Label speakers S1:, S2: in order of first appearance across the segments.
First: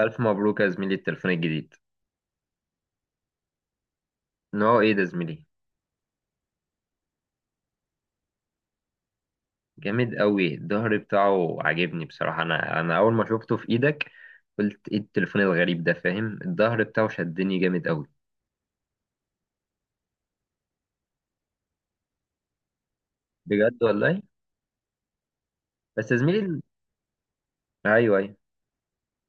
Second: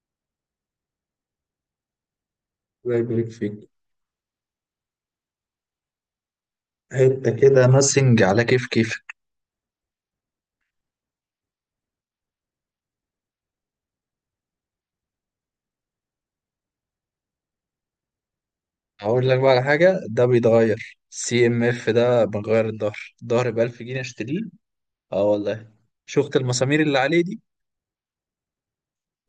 S1: ألف مبروك يا زميلي التليفون الجديد.
S2: الله يبارك فيك.
S1: نوعه إيه ده يا زميلي؟
S2: حته كده ناسنج، على كيف كيف.
S1: جامد قوي، الظهر بتاعه عاجبني بصراحة. أنا أول ما شفته في إيدك قلت إيه التليفون الغريب ده، فاهم؟ الظهر بتاعه شدني جامد قوي.
S2: هقول لك بقى على حاجه، ده بيتغير سي ام اف. ده بغير الظهر ب
S1: بجد
S2: 1000 جنيه
S1: والله.
S2: اشتريه. اه والله.
S1: بس يا
S2: شفت
S1: زميلي
S2: المسامير اللي عليه دي؟
S1: أيوه أيوه.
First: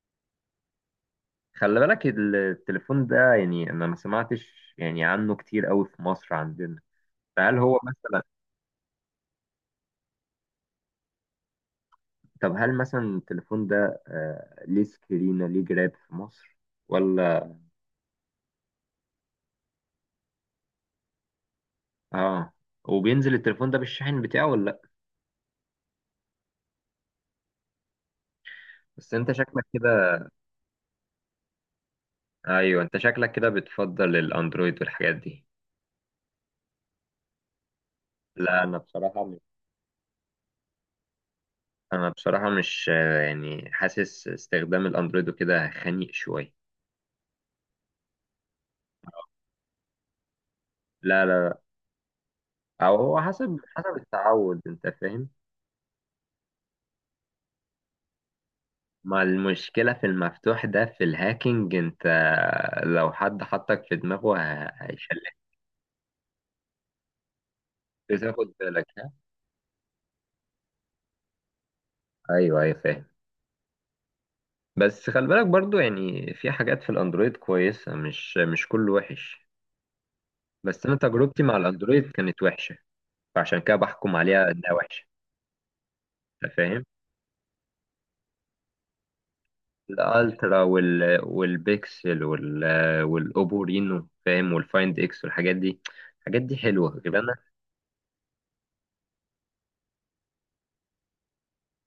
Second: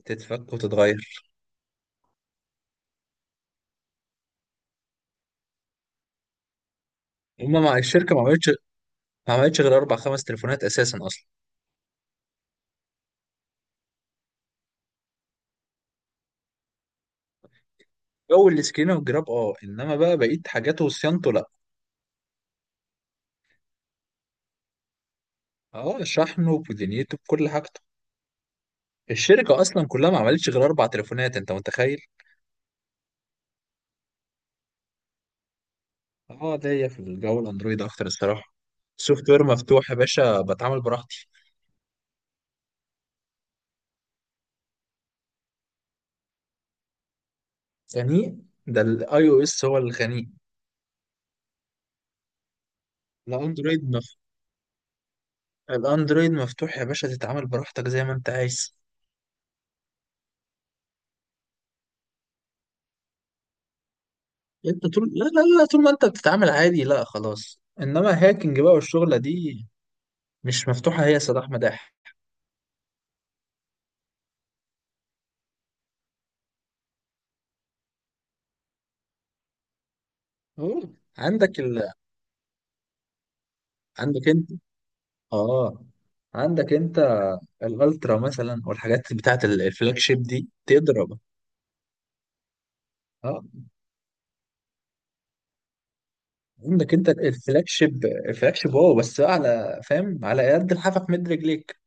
S2: تتفك وتتغير.
S1: خلي بالك التليفون ده يعني أنا ما سمعتش يعني عنه كتير قوي في مصر عندنا، فهل
S2: هما مع
S1: هو
S2: الشركه ما
S1: مثلا؟
S2: عملتش ما عملتش غير اربع خمس تليفونات اساسا اصلا.
S1: طب هل مثلا التليفون ده ليه سكرينة، ليه جراب في مصر ولا؟
S2: جو السكرين والجراب اه، انما بقى بقيت حاجاته وصيانته لا.
S1: آه. وبينزل التليفون ده بالشاحن بتاعه ولا لأ؟
S2: اه شحنه بدنيته بكل حاجته.
S1: بس انت
S2: الشركه
S1: شكلك
S2: اصلا
S1: كده.
S2: كلها ما عملتش غير اربع تليفونات، انت متخيل؟
S1: ايوه انت شكلك كده بتفضل الاندرويد والحاجات دي.
S2: اه ليا في الجو الاندرويد اكتر الصراحه.
S1: لا انا بصراحه
S2: السوفت وير مفتوح يا باشا، بتعامل براحتي.
S1: انا بصراحه مش يعني حاسس استخدام الاندرويد وكده خنيق شويه.
S2: يعني ده الاي او اس هو الغني؟
S1: لا لا لا. او هو حسب
S2: الاندرويد مف...
S1: التعود، انت فاهم.
S2: الاندرويد مفتوح يا باشا، تتعامل براحتك زي ما انت عايز.
S1: ما المشكله في المفتوح ده في الهاكينج، انت لو حد حطك في دماغه
S2: انت طول، لا
S1: هيشلك.
S2: لا لا، طول ما انت بتتعامل عادي لا خلاص، انما
S1: لازم تاخد
S2: هاكينج بقى
S1: بالك، ها؟
S2: والشغله دي مش مفتوحه هي يا صلاح مداح.
S1: ايوه ايوه، فاهم. بس خلي بالك برضو، يعني في حاجات في الاندرويد كويسه، مش كله وحش. بس
S2: أوه.
S1: انا تجربتي مع الاندرويد كانت وحشه، فعشان كده بحكم
S2: عندك انت
S1: عليها انها وحشه.
S2: اه
S1: انت
S2: عندك
S1: فاهم.
S2: انت الالترا مثلا والحاجات بتاعت الفلاج شيب دي
S1: الالترا
S2: تضرب.
S1: والبيكسل
S2: اه
S1: والاوبو رينو، فاهم، والفايند اكس والحاجات دي. الحاجات دي
S2: عندك
S1: حلوه
S2: انت
S1: غير انا.
S2: الفلاج شيب، الفلاج شيب واو، بس بقى على فاهم، على قد الحافك مد رجليك.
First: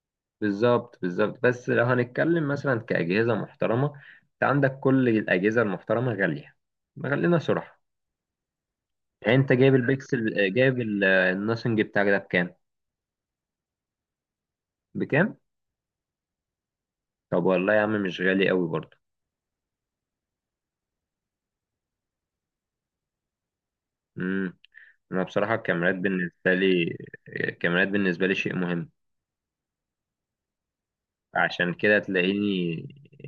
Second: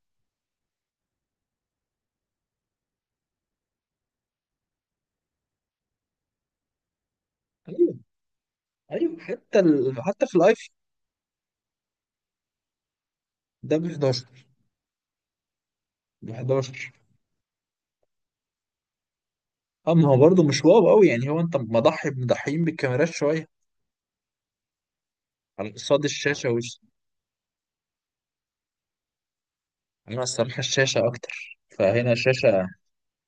S1: بالظبط بالظبط، بس لو هنتكلم مثلا كاجهزه محترمه، انت عندك كل الاجهزه المحترمه غاليه، غالينا صراحه.
S2: ايوه ايوه.
S1: يعني انت جايب
S2: حتى في
S1: البيكسل،
S2: الايفون.
S1: جايب الناثينج بتاعك ده بكام؟
S2: ده ب 11.
S1: بكام؟
S2: ب 11.
S1: طب والله يا عم مش غالي قوي برضه.
S2: اما هو برضه مش واو قوي يعني. هو انت مضحي مضحيين بالكاميرات شويه
S1: امم. انا بصراحه
S2: على
S1: الكاميرات
S2: قصاد الشاشه
S1: بالنسبه
S2: وش.
S1: لي، الكاميرات بالنسبه لي شيء مهم،
S2: انا الصراحه الشاشه اكتر،
S1: عشان كده
S2: فهنا الشاشه.
S1: تلاقيني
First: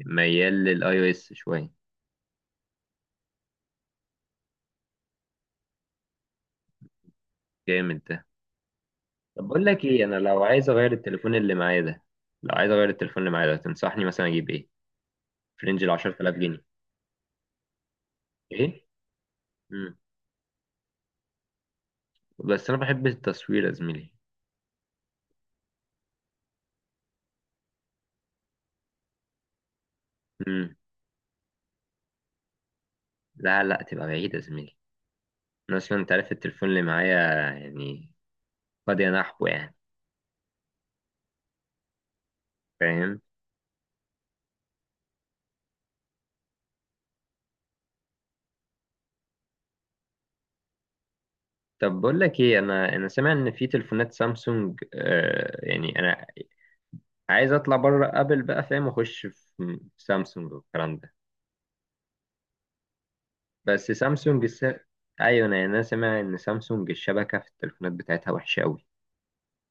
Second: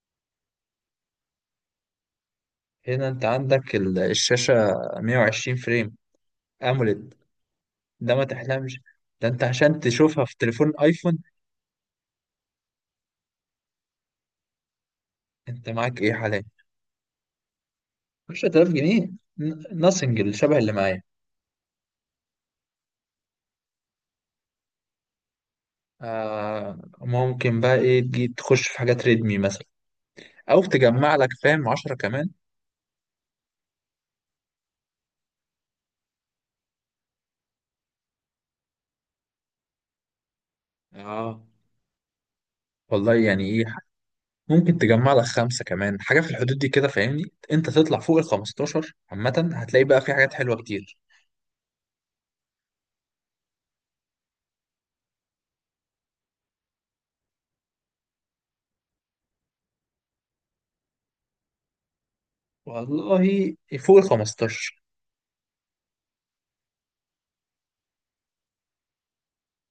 S1: ميال للاي او اس شويه.
S2: هنا انت الشاشه 120 فريم اموليد،
S1: جامد
S2: ده ما
S1: ده.
S2: تحلمش. ده انت
S1: طب بقول
S2: عشان
S1: لك ايه، انا
S2: تشوفها في
S1: لو عايز
S2: تليفون
S1: اغير
S2: ايفون.
S1: التليفون اللي معايا ده، لو عايز اغير التليفون اللي معايا ده، تنصحني مثلا اجيب ايه؟ في
S2: انت
S1: رينج ال
S2: معاك ايه
S1: 10000
S2: حاليا؟
S1: جنيه
S2: 10000
S1: ايه.
S2: جنيه
S1: امم.
S2: ناثينج الشبه اللي معايا.
S1: بس انا بحب التصوير يا زميلي.
S2: آه ممكن بقى ايه، تجي تخش في حاجات ريدمي مثلا، او
S1: امم.
S2: تجمع لك فاهم عشرة كمان.
S1: لا لا تبقى بعيد يا زميلي. انا اصلا انت عارف التليفون اللي معايا، يعني قد ينحو يعني،
S2: اه والله
S1: فاهم.
S2: يعني ايه، ممكن تجمع لك خمسة كمان حاجة في الحدود دي كده فاهمني. انت تطلع فوق ال 15 عامة هتلاقي بقى في حاجات حلوة كتير.
S1: طب بقول لك ايه، انا سامع ان في تليفونات سامسونج، يعني انا عايز اطلع بره ابل بقى، فاهم، واخش في سامسونج والكلام ده.
S2: والله
S1: بس
S2: فوق ال
S1: سامسونج
S2: 15
S1: ايوه انا سامع ان سامسونج الشبكه في التليفونات بتاعتها وحشه قوي،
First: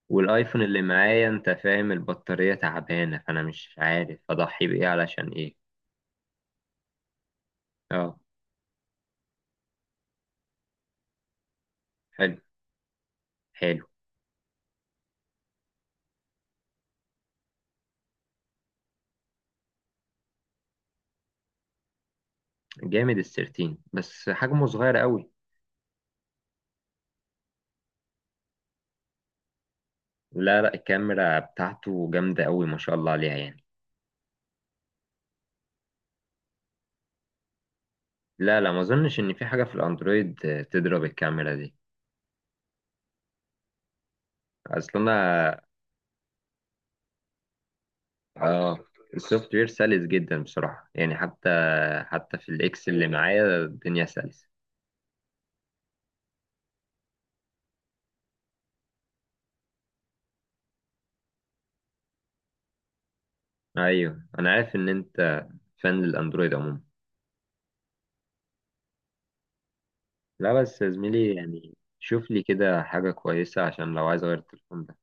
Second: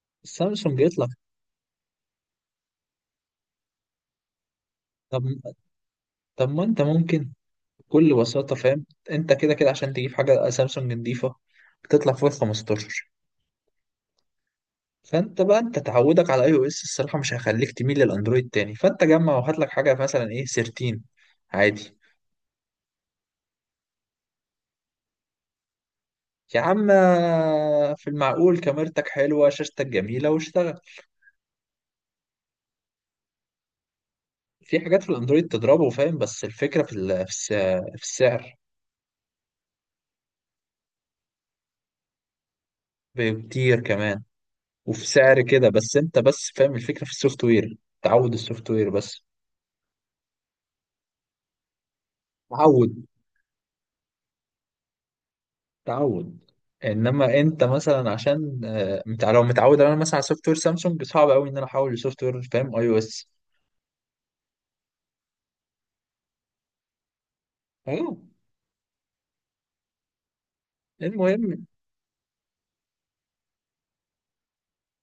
S1: والايفون
S2: سامسونج
S1: اللي
S2: يطلع.
S1: معايا انت فاهم البطاريه تعبانه، فانا مش عارف اضحي بايه
S2: طب
S1: علشان ايه.
S2: طب ما انت ممكن بكل
S1: اه.
S2: بساطة، فاهم، انت كده كده عشان تجيب حاجة سامسونج نضيفة بتطلع فوق
S1: حلو.
S2: ال 15.
S1: حلو.
S2: فانت بقى انت تعودك على اي او اس الصراحه مش هيخليك تميل للاندرويد تاني، فانت جمع وهات لك حاجه مثلا ايه سيرتين عادي.
S1: جامد السيرتين بس حجمه صغير قوي.
S2: يا عم في المعقول، كاميرتك حلوه، شاشتك جميله
S1: لا لا،
S2: واشتغل.
S1: الكاميرا بتاعته جامده قوي ما شاء الله عليها يعني.
S2: في حاجات في الاندرويد تضربه فاهم، بس الفكره في السعر
S1: لا لا، ما اظنش ان في حاجه في الاندرويد تضرب الكاميرا دي
S2: بكتير كمان. وفي
S1: اصلا.
S2: سعر كده، بس انت بس فاهم الفكره في السوفت وير. تعود السوفت
S1: اه.
S2: وير بس.
S1: السوفت وير سلس جدا بصراحة، يعني حتى في الاكس اللي
S2: تعود
S1: معايا الدنيا سلسة.
S2: تعود انما انت مثلا عشان لو متعود انا مثلا على سوفت وير سامسونج، صعب قوي ان انا احول لسوفت وير فاهم اي او اس.
S1: ايوه انا عارف ان انت فان للاندرويد عموما.
S2: اه
S1: لا بس يا زميلي
S2: المهم.
S1: يعني شوف لي كده حاجة كويسة عشان لو عايز اغير التليفون ده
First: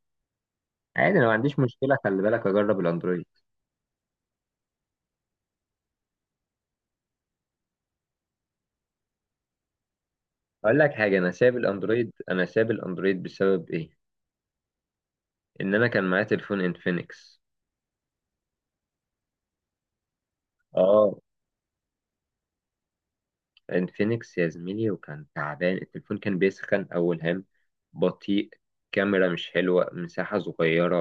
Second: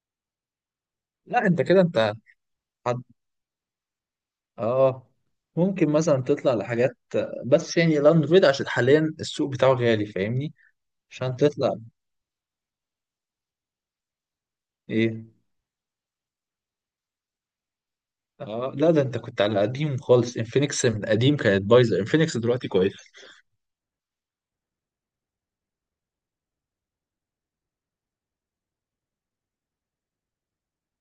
S1: عادي، انا ما
S2: لا
S1: عنديش
S2: انت كده
S1: مشكلة،
S2: انت
S1: خلي بالك اجرب
S2: حد،
S1: الاندرويد.
S2: اه، ممكن مثلا تطلع لحاجات، بس يعني لاند رويد عشان حاليا السوق بتاعه غالي فاهمني.
S1: اقول لك حاجة، انا
S2: عشان
S1: ساب
S2: تطلع
S1: الاندرويد انا ساب الاندرويد بسبب ايه؟
S2: ايه.
S1: ان انا كان معايا تليفون انفينكس.
S2: اه لا ده انت كنت على قديم خالص، انفينكس من
S1: اه.
S2: قديم كانت بايظه، انفينكس دلوقتي كويس.
S1: انفينكس يا زميلي، وكان تعبان التليفون، كان بيسخن أول هام، بطيء، كاميرا مش حلوة، مساحة صغيرة،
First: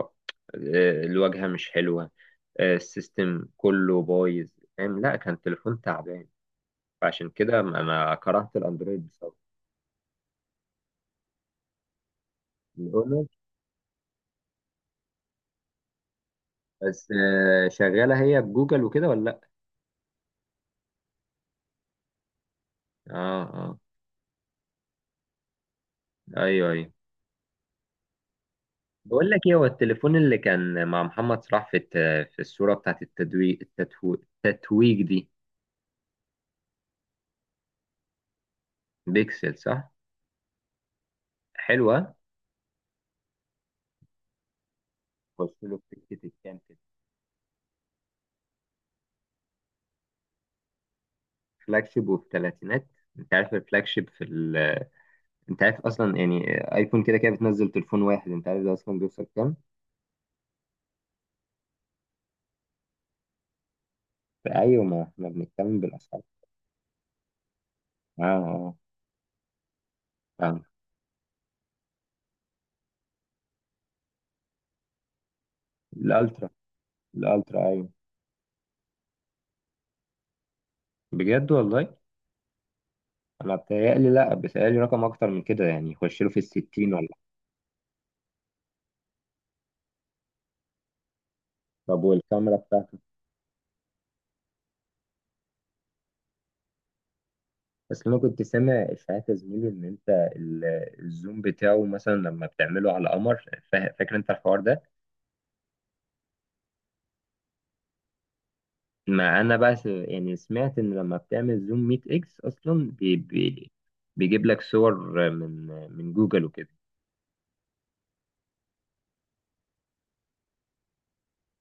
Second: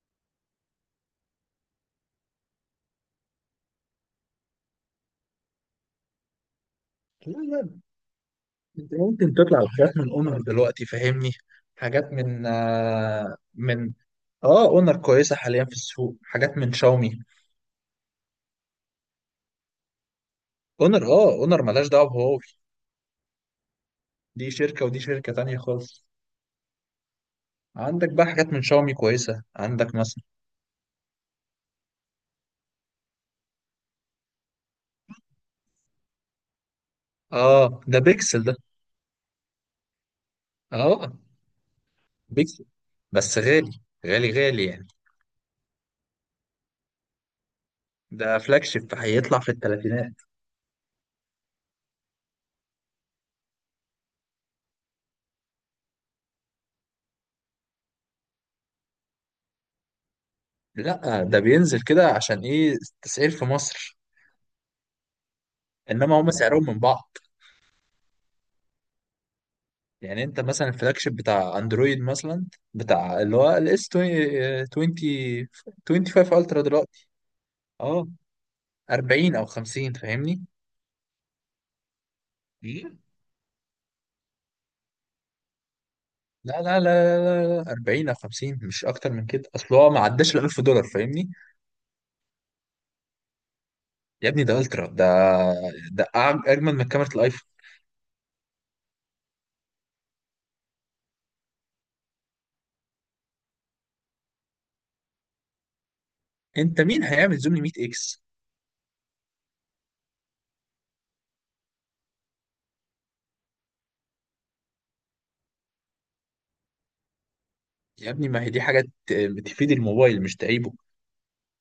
S1: الواجهة مش حلوة، السيستم كله بايظ، فاهم. لا كان تليفون تعبان، فعشان
S2: لا
S1: كده
S2: لا،
S1: ما كرهت
S2: انت
S1: الأندرويد بسبب
S2: ممكن تطلع لحاجات من اونر دلوقتي فاهمني. حاجات من
S1: الأونر.
S2: من، اه، اونر كويسه حاليا في السوق، حاجات من
S1: بس
S2: شاومي.
S1: شغالة هي بجوجل وكده ولا لأ؟
S2: اونر ملهاش دعوه بهواوي،
S1: اه اه.
S2: دي شركه ودي شركه تانيه خالص.
S1: ايوه ايوه.
S2: عندك بقى حاجات من شاومي
S1: بقول لك
S2: كويسة،
S1: ايه، هو
S2: عندك
S1: التليفون
S2: مثلا.
S1: اللي كان مع محمد صلاح في في الصورة بتاعت التتويج، التتويج دي؟
S2: اه ده بيكسل ده.
S1: بيكسل صح؟
S2: اه
S1: حلوة.
S2: بيكسل. بس غالي، غالي غالي يعني.
S1: بص له في سكه الكام كده.
S2: ده فلاج شيب، هيطلع في الثلاثينات.
S1: فلاج شيب وفي ثلاثينات. انت عارف الفلاج شيب انت عارف اصلا يعني، ايفون كده كده بتنزل تليفون واحد، انت عارف ده اصلا بيوصل كام؟
S2: لا ده بينزل كده عشان ايه؟ التسعير في مصر.
S1: ايوه، ما احنا بنتكلم
S2: انما
S1: بالاسعار.
S2: هم سعرهم من بعض
S1: اه اه،
S2: يعني. انت
S1: فاهم.
S2: مثلا الفلاج شيب بتاع اندرويد مثلا، بتاع اللي هو الاس 20، 25
S1: الالترا.
S2: الترا دلوقتي،
S1: الالترا ايوه.
S2: اه 40 او 50 فاهمني.
S1: بجد والله؟
S2: إيه؟
S1: انا بتهيألي، لا بتهيألي رقم اكتر من كده يعني، يخش له في
S2: لا لا لا
S1: الستين ولا؟
S2: لا لا، 40 او 50 مش اكتر من كده، اصل هو ما عداش ال 1000 دولار فاهمني.
S1: طب والكاميرا بتاعته؟
S2: يا ابني ده الترا ده. ده اجمل من كاميرا الايفون.
S1: بس انا كنت سامع اشاعات يا زميلي ان انت ال- الزوم بتاعه مثلا لما بتعمله على قمر، فاكر انت الحوار ده؟
S2: انت مين هيعمل زوم ل 100 اكس؟
S1: ما انا بقى يعني سمعت ان لما بتعمل زوم 100 اكس اصلا بي بي بيجيب لك صور من جوجل وكده.
S2: يا ابني ما هي دي حاجه ت- تفيد الموبايل مش تعيبه.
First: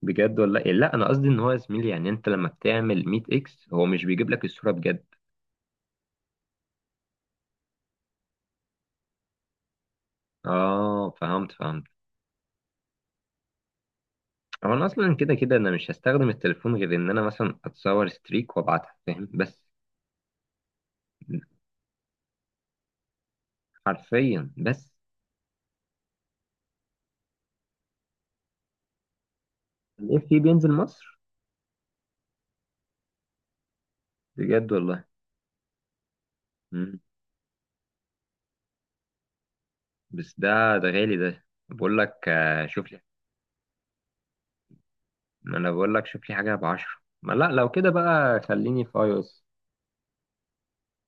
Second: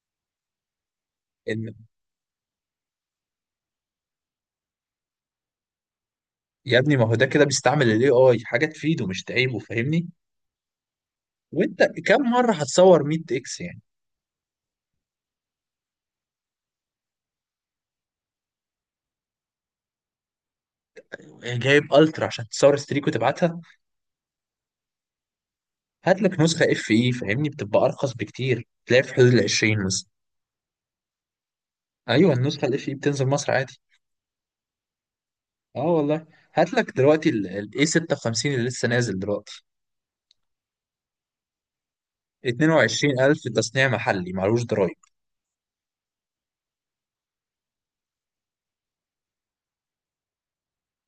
S1: بجد ولا إيه؟ لا انا قصدي ان هو يا
S2: ان
S1: زميلي يعني انت لما بتعمل 100 اكس هو مش بيجيب لك الصورة بجد.
S2: يا ابني ما هو ده كده بيستعمل الاي اي، حاجه تفيده مش تعيبه فاهمني.
S1: اه فهمت،
S2: وانت كم مره هتصور 100 اكس يعني؟
S1: هو انا اصلا كده كده انا مش هستخدم التليفون غير ان انا مثلا اتصور ستريك وابعتها، فاهم، بس.
S2: جايب الترا عشان تصور ستريك وتبعتها؟
S1: حرفيا بس.
S2: هات لك نسخه اف اي فاهمني، بتبقى ارخص بكتير، تلاقي في حدود ال 20 مثلا.
S1: الاف في بينزل مصر؟
S2: ايوه النسخه الاف اي بتنزل مصر عادي.
S1: بجد والله؟
S2: اه والله. هات لك
S1: مم.
S2: دلوقتي الاي 56 اللي لسه نازل دلوقتي
S1: بس ده، ده غالي. ده بقول لك شوف لي،
S2: 22000، تصنيع محلي معلوش ضرايب.
S1: ما انا بقول لك شوف لي حاجه بعشرة، ما لا لو كده بقى خليني في اي او اس.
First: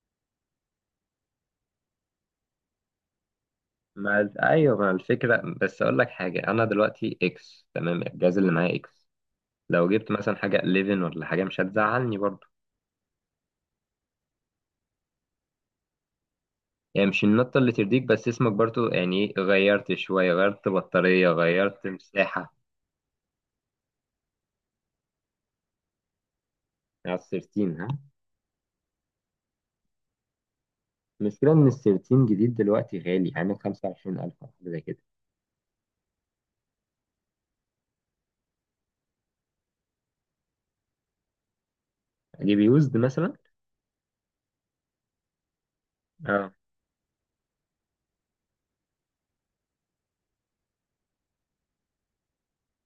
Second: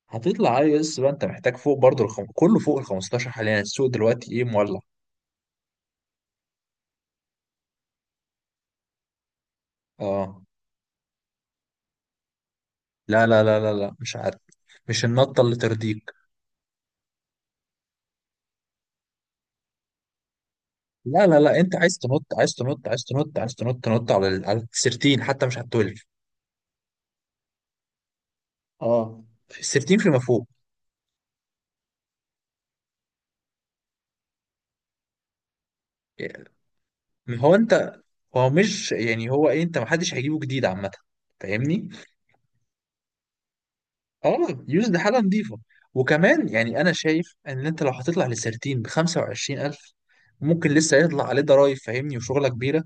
S2: هتطلع اي اس بقى، انت محتاج فوق برضه كله فوق ال 15 حاليا، السوق دلوقتي
S1: ما
S2: ايه
S1: ايوه،
S2: مولع.
S1: ما الفكره بس، اقول لك حاجه، انا دلوقتي اكس تمام، الجهاز اللي معايا اكس، لو جبت مثلا
S2: اه
S1: حاجه 11 ولا حاجه مش هتزعلني برضو
S2: لا لا لا لا لا، مش عارف، مش النطه اللي ترضيك.
S1: يعني. مش النطه اللي ترضيك، بس اسمك برضو يعني غيرت شويه، غيرت
S2: لا
S1: بطاريه،
S2: لا لا، انت
S1: غيرت
S2: عايز تنط،
S1: مساحه.
S2: عايز تنط، عايز تنط، عايز تنط، تنط على على السرتين حتى، مش على التولف.
S1: على ال 13، ها؟
S2: اه السرتين فيما فوق
S1: المشكله ان ال 13 جديد دلوقتي غالي، يعني 25000 او حاجه زي كده.
S2: يعني. هو انت هو مش يعني، هو ايه، انت محدش هيجيبه جديد عامه فاهمني.
S1: اجيب يوزد مثلا.
S2: اه يوز ده حاجه نظيفه. وكمان
S1: اه.
S2: يعني انا شايف ان انت لو هتطلع لسيرتين ب 25000، ممكن لسه يطلع عليه ضرايب فاهمني وشغله كبيره.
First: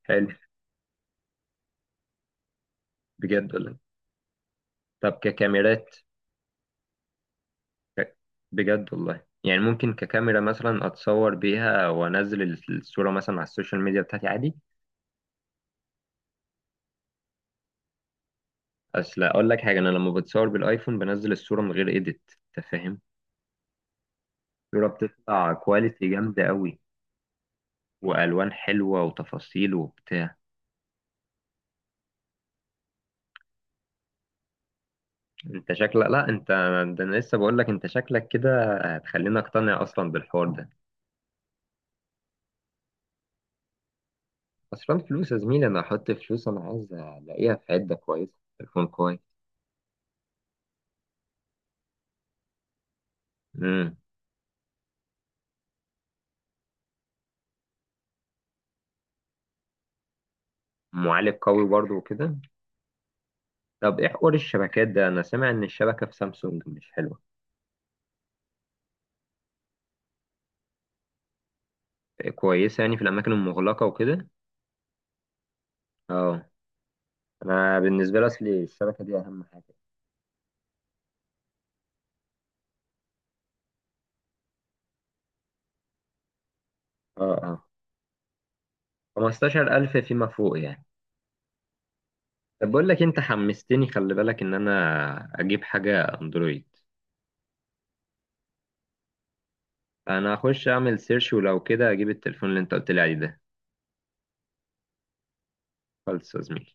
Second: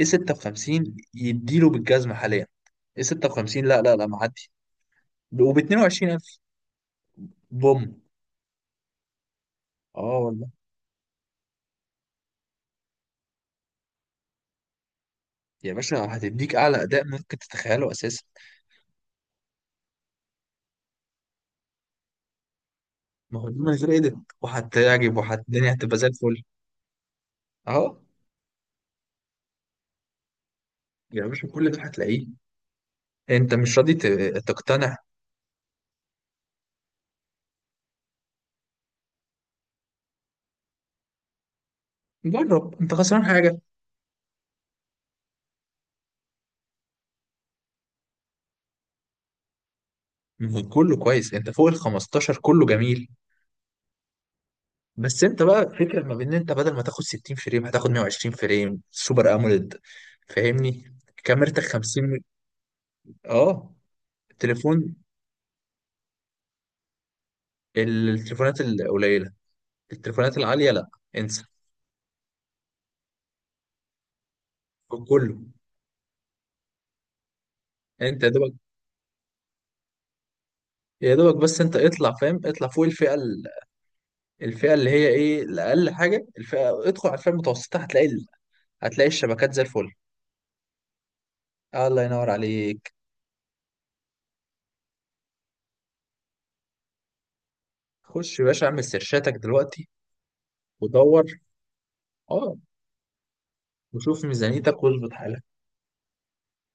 S2: ايه
S1: حلو.
S2: 6 ب 50 يديله بالجزمه حاليا. ايه 6 ب
S1: بجد
S2: 50
S1: ولا؟
S2: لا لا لا معدي،
S1: طب
S2: وب
S1: ككاميرات
S2: 22000 بوم.
S1: ك- بجد والله يعني ممكن
S2: اه
S1: ككاميرا
S2: والله
S1: مثلا اتصور بيها وانزل الصوره مثلا على السوشيال ميديا بتاعتي عادي؟
S2: يا باشا، هتديك اعلى اداء ممكن تتخيله اساسا.
S1: اصل اقول لك حاجه، انا لما بتصور بالايفون بنزل الصوره من غير ايديت، انت فاهم.
S2: ما هو دي من غير ايديت،
S1: الصوره
S2: وهتعجب
S1: بتطلع
S2: الدنيا هتبقى زي
S1: كواليتي
S2: الفل.
S1: جامده قوي،
S2: اهو.
S1: والوان حلوه وتفاصيل وبتاع.
S2: يا باشا كل ده هتلاقيه، انت مش راضي تقتنع.
S1: انت شكلك، لا انت، ده انا لسه بقول لك انت شكلك كده هتخليني اقتنع اصلا بالحوار ده.
S2: جرب، انت خسران حاجه؟
S1: اصلا فلوس يا زميلي، انا احط فلوس انا عايز الاقيها في عده كويسه، تليفون كويس.
S2: كله كويس، انت فوق ال 15 كله جميل.
S1: امم.
S2: بس انت بقى فكرة ما بين ان انت بدل ما تاخد 60 فريم هتاخد 120 فريم سوبر اموليد فاهمني.
S1: معالج
S2: كاميرتك
S1: قوي برضه
S2: 50.
S1: وكده.
S2: اه
S1: طب ايه حوار الشبكات
S2: التليفون،
S1: ده؟ انا سامع ان الشبكه في سامسونج مش حلوه.
S2: التليفونات القليلة، التليفونات العالية لا، انسى.
S1: كويسه يعني في الاماكن المغلقه وكده؟
S2: كله.
S1: اه. انا بالنسبه
S2: انت
S1: لي
S2: يا دوبك،
S1: اصلي الشبكه دي اهم حاجه.
S2: يا دوبك بس انت اطلع فاهم، اطلع فوق الفئة اللي هي ايه الاقل حاجة، الفئة، ادخل على الفئة
S1: اه اه.
S2: المتوسطة هتلاقي هتلاقي الشبكات زي الفل.
S1: 15000 فيما فوق يعني؟
S2: الله ينور
S1: طب بقول
S2: عليك.
S1: لك، انت حمستني، خلي بالك ان انا اجيب حاجه اندرويد.
S2: خش يا باشا اعمل سيرشاتك دلوقتي
S1: انا هخش اعمل
S2: ودور،
S1: سيرش، ولو كده اجيب التليفون
S2: اه،
S1: اللي انت قلت لي عليه ده.
S2: وشوف ميزانيتك واظبط حالك.
S1: خلص يا زميلي.